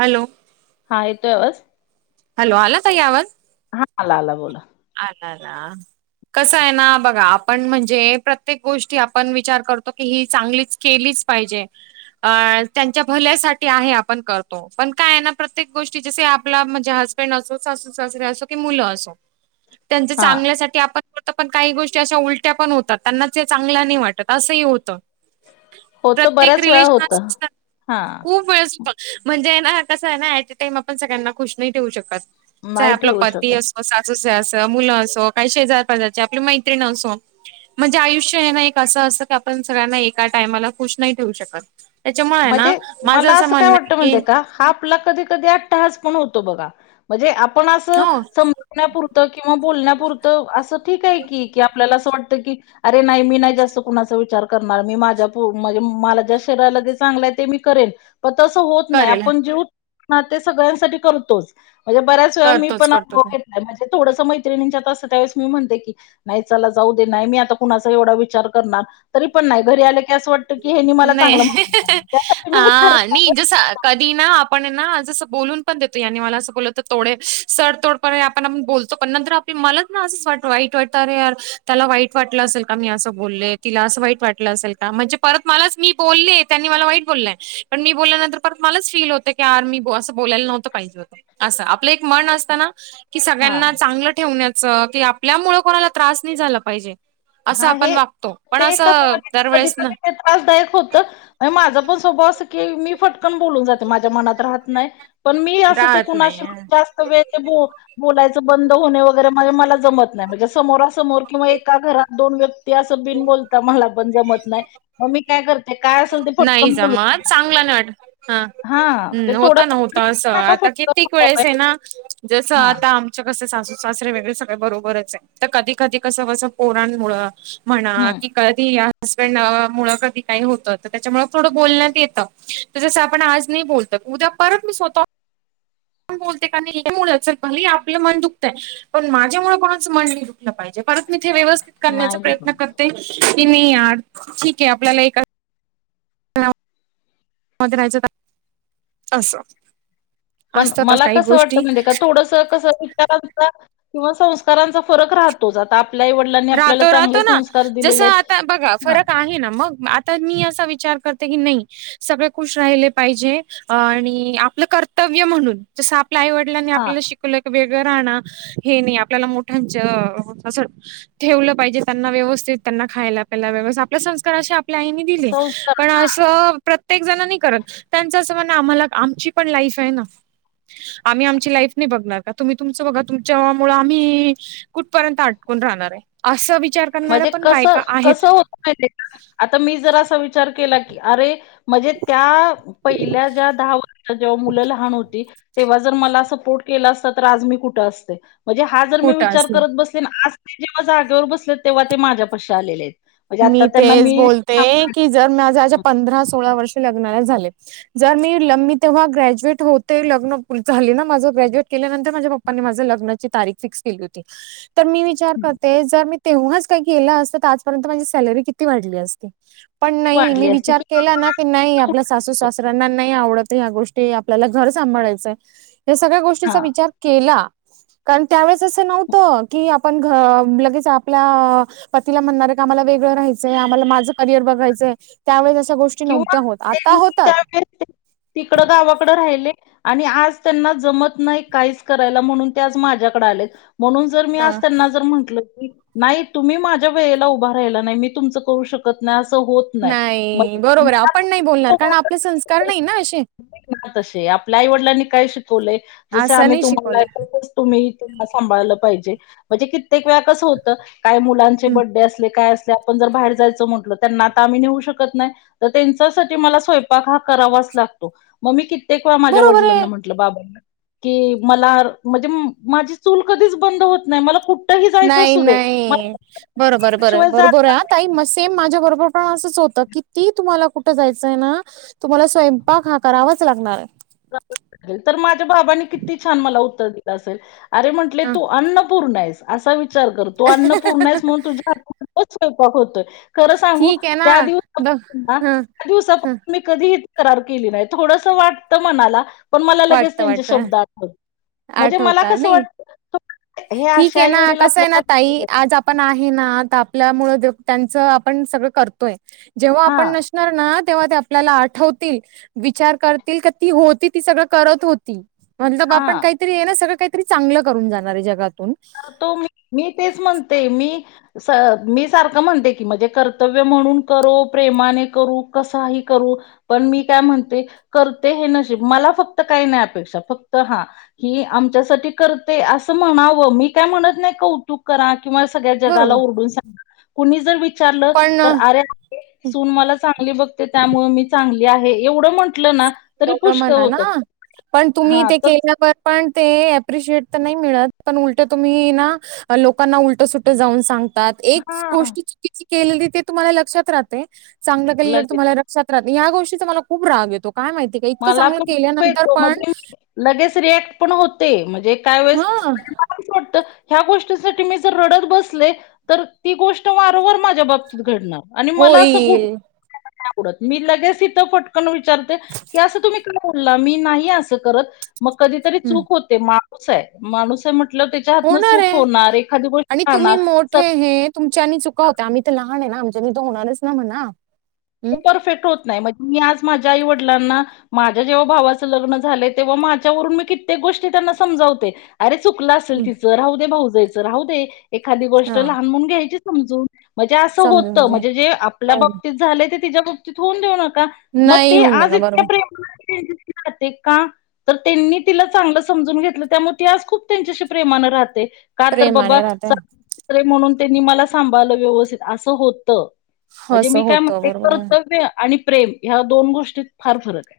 Hello. हा येतोय आवाज? हॅलो आला ताई आवाज? हा आला आला बोला. आलाला. कसं आहे ना बघा आपण म्हणजे प्रत्येक गोष्टी आपण विचार करतो. की ही चांगलीच केलीच पाहिजे. अ त्यांच्या भल्यासाठी आहे आपण करतो पण काय ना प्रत्येक गोष्टी जसे आपला म्हणजे हज बंड असो, सासू सासरे असो, की मुलं असो. त्यांच्या हा चांगल्यासाठी आपण तिथ पण काही गोष्टी अशा उलट्या पण होतात. त्यांना ते चांगला नाही वाटत असंही होतं. होत प्रत्येक बऱ्याच वेळा रिलेशन होत असं असतात, हा खूप वेळेसं म्हणजे ये ना, कसंय ना, ऍटे टाईम आपण सगळ्यांना खुश नाही ठेवू शकत. चाहे नाही आपला ठेवू शकत पती अस सासू स अस, मुलं असो, काही शेजार पाजारची, आपली मैत्रीण असो म्हणजे आयुष्य हे ना एक असं असतं की, आपण सगळ्यांना एका टायमाला खुश नाही ठेवू शकत. त्याच्यामुळे आहे ना म्हणजे माझं मला असं काय म्हणणं आहे वाटत की माहितीये का, हा आपला कधी कधी आटाहास पण होतो बघा. म्हणजे आपण अस हो. सम ण्यापुरत किंवा बोलण्यापुरतं असं ठीक हाय की, की, आपल्याला असं वाटतं की, अरे नाय मी नाय जास्त कुणाचा विचार करणार, मी माझ्या पो म्हणजे मला ज्या शरीरा लगेच चांगलाय ते मी करेन. पण तसं होत नाय. करेल आपण जे होत हा ते सगळ्यांसाठी करतोच. म्हणजे बऱ्याच वेळा मी करतोच पण करतो. अनुभव घेत नाय म्हणजे थोडंसं मैत्रिणीच्यात असं त्यावेळेस मी म्हणते की, नाही चला जाऊ दे नाय मी आता कुणाचा एवढा विचार करणार, तरी पण नाय घरी आल टे असं वाटतं की हेनी मला चांगलं म्ह हा नी जस कधी ना, आपण ये ना जसं बोलुन पण देतो. यानी मला असं बोललं तर थोडेनं, सर तोड आपण आपण बोलतो पण नंतर आप मला ना असंच वाट वाईट वाटतं अरे यार त्याला वाईट वाटलं असेल का मी असं बोलले. तिला असं वाईट वाटलं असेल का म्हणजे परत मलाच मी बोलले, त्यांनी मला वाईट बोललंय, पण मी बोलल्यानंतर मलाच फील होतय यार मी बो असं बोलायला नव्हतं पाहिजे होत. असं आपलं एक मन असत ना की, हा सगळ्यांना चांगलं ठेवण्याचं की, आपल्यामुळ कोणाला त्रास नय झाला पाहिजे. असं हा आपण हे वागतो. पण ते कसं असं म्हणजे कधी दरवेळेस न कधी ते त्रासदायक होत. अनं माझा पण स्वभाव अस की, मी फटकन बोलून जाते. माझ्या मनात राहत नाय. पण मी असं ते राहत नाही कुणाशी ह. जास्त वेळ बो बोलायचं बंद होणे वगैरे म्हणजे मला जमत नाय. म्हणजे समोरासमोर किंवा एका घरात दोन व्यक्ती असं बिन बोलता मला पण जमत नाय. मग मी करते. काय असल ते पटकन बोलूण चांगल ना वाट हा ते हूं होत थोडं ना होत असं नका आता फटकन कित्यीक स्वभाव वेळेस ये आहे ना जसं हा आता त कस सासू सासरे वेगळे सगळे बरोबरच ये, त कधी कधी कसं बसं पोरांमुळं म्हणा हम्म की, कधी या हसबेंड अ मुळ कधी काय होतं. त त्याच्यामुळ थोडं बोलण्यात येत त जसं आपण आज नाही बोलत. उद्या परत मी स्वतःहुन पण बोलते का मुळ भलेही आपलं मन दुखतंय पण माझ्या मुळ कोणाच मन नाय दुख दुखलं पाहीजे. परत मी ते व्यवस्थित करण्याचा नाही दुखत. प्रयत्न करते की, नई यार ठीक ये आपल्याला एका [unintelligible] मध्ये राहायचं [inaudible] असं पण असतातच मला काही कसं वाटतं गोष्टी माहितीये का थोडंसं त कसं इतरांच किंवा संस्काराचा फरक राहतोच. आता आपले आई वडील राहतो राहतो ना, जस आता बघा हां, फरक आहे ना मग, आत तर मी असा विचार करते की नय सगळे खुश राहिले पाहिजे. आणि आपलं कर्तव्य म्हणून जस आपल्या आईवड लांनी हां. आपल्याला शिकलं कं वेगंळ राहण हे नाही आपल्याला मोठ्यांच असं ठेवलं पाहिजे. त्यांना व्यवस्थित त्यांना खायला, प्यायला व्यवस्थित आपल्या संस्काराशी आप आपल्या आईनी दिले, संस्कार पण हां. असं प्रत्येक जणां नी करत. त्यांच असं म्हण आम्हाला आमची पण लाईफ हाय ना आम्ही आमची लाईफ नाही बघणार का, तुम्ही तुमच बघा. तुमच्या मुल आम्ही कुठपर्यंत अटकून राहणार ये. असं विचार करणाऱ्या म्हणजे पण कसं बायका आहेत कसं होतं का आता मी जर असा विचार केला की अरे. म्हणजे त्या पहिल्या ज्या दहा [unintelligible] वर्षात जेव्हा मुलं लहान होती. तेव्हा जर मला सपोर्ट केला असत तर आज मी कुठं असते म्हणजे हा जर मी खोटं विचार असले करत बस. आज ते जेव्हा जागेवर बसलेत तेव्हा ते आज माझ्या पाशी आलेले आहेत. म्हणजे आता मी त्यांना तेच मी बोलते सांभाळते. की जर माझ्या हं, पंधरा सोळा वर्ष लग्नाला झाले. जर मी लमी तेव्हा ग्रॅज्युएट होते लग्न झाली ना माझं ग्रॅज्युएट केल्यानंतर माझ्या पप्पा. माझ लग्नाची तारीख फिक्स केलं होतीत तर मी विच. विचार हं. करते जर मी तेव्हाच काही केलं असतं तर आजपर्यंत माझी सॅलरी किती वाढली असते. पण नाही मी वाढली असती विचार किंवा केला ना. की नाही आपण आपल्या सासू आज सासर्यांना नाही आवडत या गोष्टी आपल्याला घर सांभाळायचंय. या सगळ्या गोष्टीचा हां विचार केला. कारण त्यावेेळेस असं नव्हतं की आपण लगेच आपल्या पतीला म्हणणारे. आम्हाला वेगळं राहायचय आम्हाला माझं करियर बघायचंय त्यावेळेस अशा गोष्टी किंवा नव्हत्या होत आता त्यांनी होतात. त्यावेळेस तिकडं गावाकड राहिले. आणि आज त्यांना जमत नाही काहीच करायला म्हणून ते आज माझ्याकडे आलेत. म्हणून जर मी हा. असताना जर म्हंटलं. नाही तुम्ही माझ्या वेळेला उभा राहिला नाही मी तुमचं करू शकत नाही असं होत. मग नाही बरोबर आहे आपण नाही बोलणार कारण आपले मला संस्कार नाही ना असे. तसे आपल्या आई वडिलांनी काय शिकवलंय जस असं आम्ही नाही तुम्हाला. शिकवलं तुम्ही इथ [unintelligible] सांभाळायला पाहिजे. म्हणजे कित्येक वेळा कस होतं काय मुलांचे हं, बड्डे असले काय असले आपण जर बाहेर जायचं म्हण. त्यांना आता आम्ही नेऊ शकत नाही तर त्यांच्यासाठी मला स्वयंपाक हा करावाच लागतो. मग मी कित्येक वेळा माझ्या बरोबर आहे. वडिलांना म्हणल. बाबाना की मला म्हणजे माझी चूल कधीच बंद होत नाय मला कुठ. नाही नाही बरोबर बर शिवाय बरोबर जात आहे आ. ताई मग सेम माझ्या बरोबर पण असंच होतं कीतीही तुम्हाला कुठं जायचंय ना तुम्हाला स्वयंपाक हा करावाच लागणार हाय. नंतर माझ्या बाबांनी किती छान मला उत्तर दिलं असेलं अरे म्हटले हा तू अन्न. पुर्ण आहेस असा विचार कर तु अन्नपूर्णा हायस म्हणून तुझ्या हातुनच स्वयंपाक होतोय. खरं सांगू ठीक आहे ना त्या दिवस ब पुन्हा ह ह दिवसापासून मी कधीही तक्रार केली नाही थोडसं वाटतं मनाला. पण मला लगेच वाटत त्यांचे वाटत शब्द आठवत म्हणजे मला आठवत कसं नाही वाटत. ठीक आहे ना कसं आहे ना ताई आज आप. पण आहे ना आपल्यामुळे त्यांच आपण सगळं करतोय जेव्हा हां, आपण नश. ना तेव्हा ते आपल्याला आठवतील विचार करतील ती होती ती सगळं करत होती. म्हणल ब आपण हां. काहीतरी आहे ना सगळं काहीतरी चांगलं करून जाणार आहे जगातून. तर तो मी मी तेच म्हणते मी. मी सारखं म्हणते की मजे कर्तव्य म्हणून करो प्रेमाने करू कसाही करू. पण मी काय म्हणते करते हे नशीब मला फक्त काही नाही अपेक्षा फक्त हा. ही आमच्यासाठी करते असं म्हणावं मी. त्या म्हणत नाही कौतुक करा किंवा सगळ्या जगाला बरोबर ओरडून सांग. कुणी जर विचारलं तर पण अरे. सून मला चांगली बघते त्यामुळं मी चांगली आहे एवढं म्हंटलं ना. तरी एवढं पुष्कळ म्हणा होतं ना पण तुम्ही हा ते तस केल्यावर. पण ते अप्रिशिएट तर नाही मिळत पण उलटं तुम्ही ना. लोकांना उलटं सुटं जाऊन सांग त्यात, एक हा गोष्ट चुकीची केलेली ते तुम्हाला लक्षात राहते चांगलं केलेलं लगे तुम्हाला सत्रात या गोष्टीचा मला खूप राग येतो काय माहितीय का इतकं मला चांगलं पण खूप केल्यानंतर येतो पण म्हणजे लगेच रिएक्ट पण होते म्हणजे काय वेळेस हा मला काय वाटतं ह्या गोष्टीसाठी मी जर रडत बसले तर ती गोष्ट वारंवार माझ्या बाबतीत घडणार. आणि मला असं गुट होईल नाही आवडत मी लगेच इथं फटकन विचारते की असं तुम्ही का बोलला, मी नाही असं करत मग कधीतरी हं, चूक होत ते माणूस आहे माणूस आहे म्हटलं, त्याच्या हातनं होणार चूक होणार एखादी गोष्ट राहणार ते हे तुमच्यानी चुका होत्या, आम्ही तर लहान आहे ना आमच्यानी तर होणारच ना म्हणा हम्म परफेक्ट होत नाही म्हणजे मी आज माझ्या आई वडिलांना माझ्या जेव्हा भावाच लग्न झालंय, तेव्हा माझ्या वरून मी कित्येक गोष्टी त्यांना समजावते. अरे चुकलं असेल तिचं राहू दे, भाऊजईचं राहू दे, एखादी गोष्ट हा लहान म्हणून घ्यायची समजून म्हंजे असं समजून होतं घे. मजे जे आपल्या नाही बाबतीत झालंय ते तिच्या बाबतीत होऊन देऊ नका. म नाही ती होऊन आज देणार इतक्या बरोबर प्रेमान त्याच्यांशी राहते का? तर त्यांनी तिला चांगलं समजून घेतलं त्यामुळे ती आज खूप त्यांच्याशी प्रेमान राहते. का तर बाबा प्रेमाने राहते सासरे म्हणून त्यांनी मला सांभाळलं व्यवस्थित असं होतं. म्हणजे हासं मी काय होता म्हणते वत कर्तव्य आणि प्रेम ह्या दोन गोष्टीत फार फरक आहे.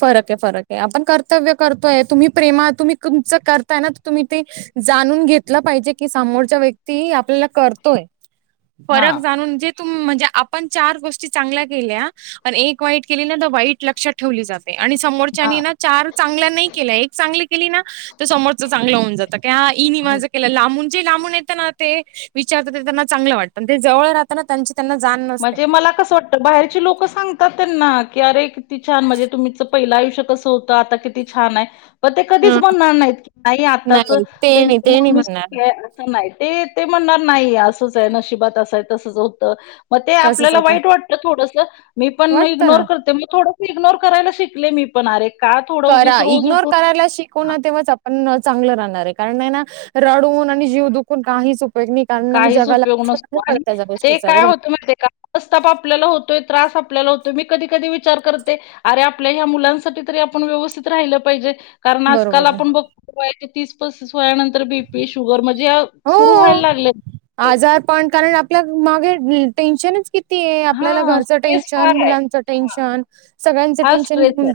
फरक ये फरक ये, पण कर्तव्य करतोय तुम्ही प्रेमा तुम्ही तुमच करताय ना तुम्ही ते जाणून घेतलं पाहिजे, की समोरचा व्यक्ती आपल्याला करतोय. फरक हां, जाणून जेत तुम म्हणजे आपण चार गोष्टी चांगल्या केल्या पण एक वाईट केले ना तर वाईट लक्षात ठेवली जाते ते आणि समोरच्यानी हां. ना चार चांगल्या नाही केल्या एक चांगली केली ना तर समोरच चांगलं होऊन जातय. त्या ईनी हो. माझा केला लांबू जे लांबून येतं ना त ते विचारतात ते त्यांना चांगलं वाटत जे जवळ राहतना त्यांचे त्यांना जाण नसते. म्हणजे मला कस वाट तर बाहेरची लोक सांगतात त्यांना की अरे किती छान म्हणजे तुम्हीच पहिलं आयुष्य कसं होत त आता किती छान आहे पण ते कधीच म्हणार नाहीत की नाही आत्ताच नाही ते नाही त्यांची ते नाही मी, म्हणणार [unintelligible] नाही ते ते म्हणणार नाही असंच आहे नशिबात असंयच आहे तसच होतं. मग ते तसच आपल्याला होतं. वाईट वाटतं थोडसं मी पण वाटतं इग्नोर ना करते थोड इग्नोर करायला शिकले मी पण आरे करा इग्नोर करायला शिक होना तेव्हाच आपण चांगलं राहणार आहे कारण आहे ना रडून आणि जीव दुखून काहीच उपयोग नाही. कारण आहे ना, काहीच जगाला उपयोग नसतो समज पडत आणि त्या ते गोष्टीचा काय बरोबर होत माहिते का मनस्ताप आपल्याला होतोय त्रास आपल्याला होतोय मी कधी कधी विचार करते आरे आपल्या ह्या मुलांसाठी तरी आपण व्यवस्थित राहिलं पाहिजे. कारण आजकाल बरोबर आहे आपण बघतो वयाच्या तीस पस्तीस वयानंतर तर बीपी, शुगर म्हणजे सुरु व्हायला हो लागलेत आजार पण कारण आपल्या मागे टे टेन्शनच की ते आपल्याला हां, घरचं स्ट्रेस टेन्शन, फार आहे. मुलांचं हां, टेन्शन सगळ्यांचं हा टेन्शन स्ट्रेस आहे. घेऊन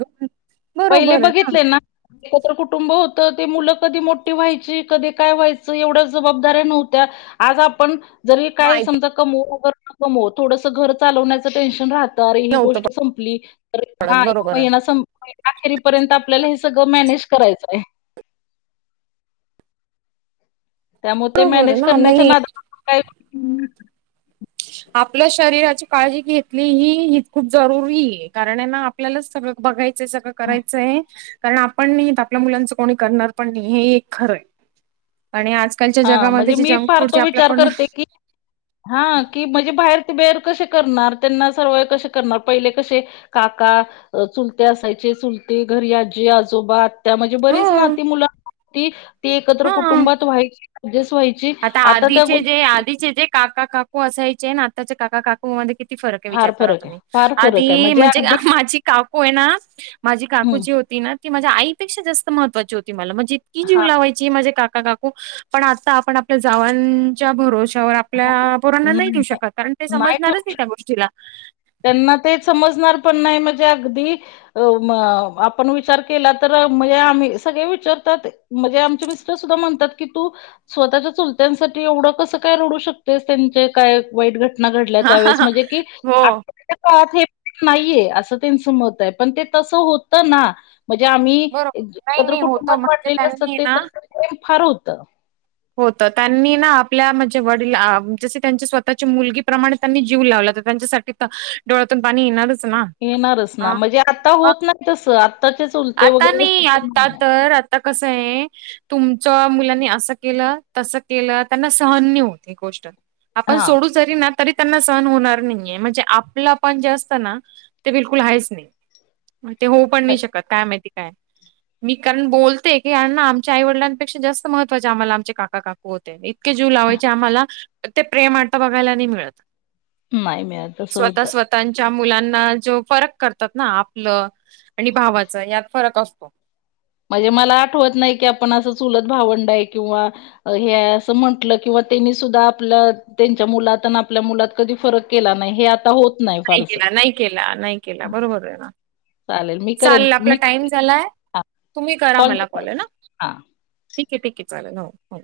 पहिले बरोबर आहे बघितले ना एकत्र कुटुंब होतं ते मुलं कधी मोठी व्हायची कधी काय व्हायचं एवढ्या जबाबदाऱ्या नव्हत्या आज आपण जरी काय माहिती समजा कमवू अगर न कमवू थोडस घर चालवण्याचं टेन्शन राह अरे ही नव्हतं गोष्ट संपली, तर हा पडत एक बरोबर आहे महिना संप अखेरीपर्यंत आपल्याला हे सगळं मॅनेज करायचं आहे. त्यामुळे ते बरोबर आहे मॅनेज ना नाही करण्याच्या नादात काय आपल्या शरीराची काळजी घेतली ही, हीच खूप जरुरी हे कारण आहे ना आपल्यालाच सगळं बघायचय, सगळं करायचय. कारण आपण नाही तर आपल्या मुलांच कोणी करणार पण नाही, हे एक खरं आहे आणि आज हा, म्हणजे मी फार तो विचार करते की हा की म्हणजे बाहेर ते बेअर कसे करणार?, त्यांना सर्व कसे करणार पहिले कसे काका, चुलते असायचे चुलते घरी आजी आजोबा त्या म्हणजे हो बरीच ना ती मुल ती एकत्र हा कुटुंबात व्हायची ऍडजस्ट व्हायची आता त्या आधीचे जे गोष्टी आधीचे जे काका, काकू असायचे ना आत्ताचे काका, का कु मध्ये किती फरक आहे फार विचार करा फरक आहे तुम्ही. फार फरक आहे आधी म्हणजे, अगदी माझी काकू आहे ना माझी काकू हम्म जी होती ना की माझ्या आईपेक्षा जास्त महत्वाची होती मला, म्हणजे इतकी जीव हा लावय ची माझे काका, काकू पण आता आपण आपल्या जावांच्या भरोशावर आप आपल्या पोरांना नाही देऊ शकत, कारण ते समजणारच नाही त्या गोष्टीला. त्यांना ते समजणार पण नाही म्हणजे अगदी अ म आपण विचार केला तर म्हणजे आम्ही सगळे विचारतात म्हणजे आमचे मिस्टर सुद्धा म्हणतात की तू स्वतःच्या चुलत्यांसाठी एवढं कस काय रडू शकतेस त्यांच काय वाईट घट घटना घडल्या हा त्यावेळेस म्हणजे की हो आप ल्या काळात हे नाहीये, असं त्यांचं मत आहे पण ते तसं होत ना. म्हणजे आम्ही बरोबर नाही एकत्र नाही होत कुटुंबात म्हणजे वाढलेले नसल त्यांनी ते तरी ते प्रेम फार होतं. होत, त्यांनी ना आपल्या म्हणजे वडील अ जस त्यांच्या स्वतःच्या मुलगीप्रमाणे त्यांनी जीव लावलाता त्यांच्यासाठी डोळ्यातून पाणी येणारच. ना. येणारच ना, अ म्हणजे आता मग होत नाही, तसं आत्ताच्या चूल आता नाही, आता तर आता कस ये तुमच मुलांनी असं केल, तस केल त्यांना सहन नयी होत ही गोष्ट आपण हा सोडू जरी ना तरी त्यांना सहन होणार नाहीये, म्हणजे आपलं पण जे असतं ना ते बिलकुल आहेच नाही, आणि ते होऊ पण नाही शकत काय माहिती काय? मी कारण बोलते की, यांना आमच्या आईवडलांपेक्षा जास्त महत्त्वाचे आम्हाला आमचे काका, काकू होते. इतके जीव लावायचे आम्हाला, ते प्रेम आता बघायला नाही मिळत. नाही मिळत तस होतं. त्यांच्या मुलांना जो फरक करतात ना, आपलं आणि भावाच यात फरक असतो. म्हणजे मला आठवत नाही, की आपण असं चुलत भावंड आहे किंवा हे हाय अस म्हंटल किंवा त्यांनी सुद्धा आपल त्यांच्या मुलात आणि आपल्या मुलात कधी फरक केला नाही हे आता होत नाही केला, नाही केला, नाही केला बरोबर आहे ना. चालेल मी करेन चाल आपला मी टाइम झालाय, तुम्ही करा मी मला कॉल आहे करते ना! हा ठीक आहे, ठीक आहे चालेल हो हो.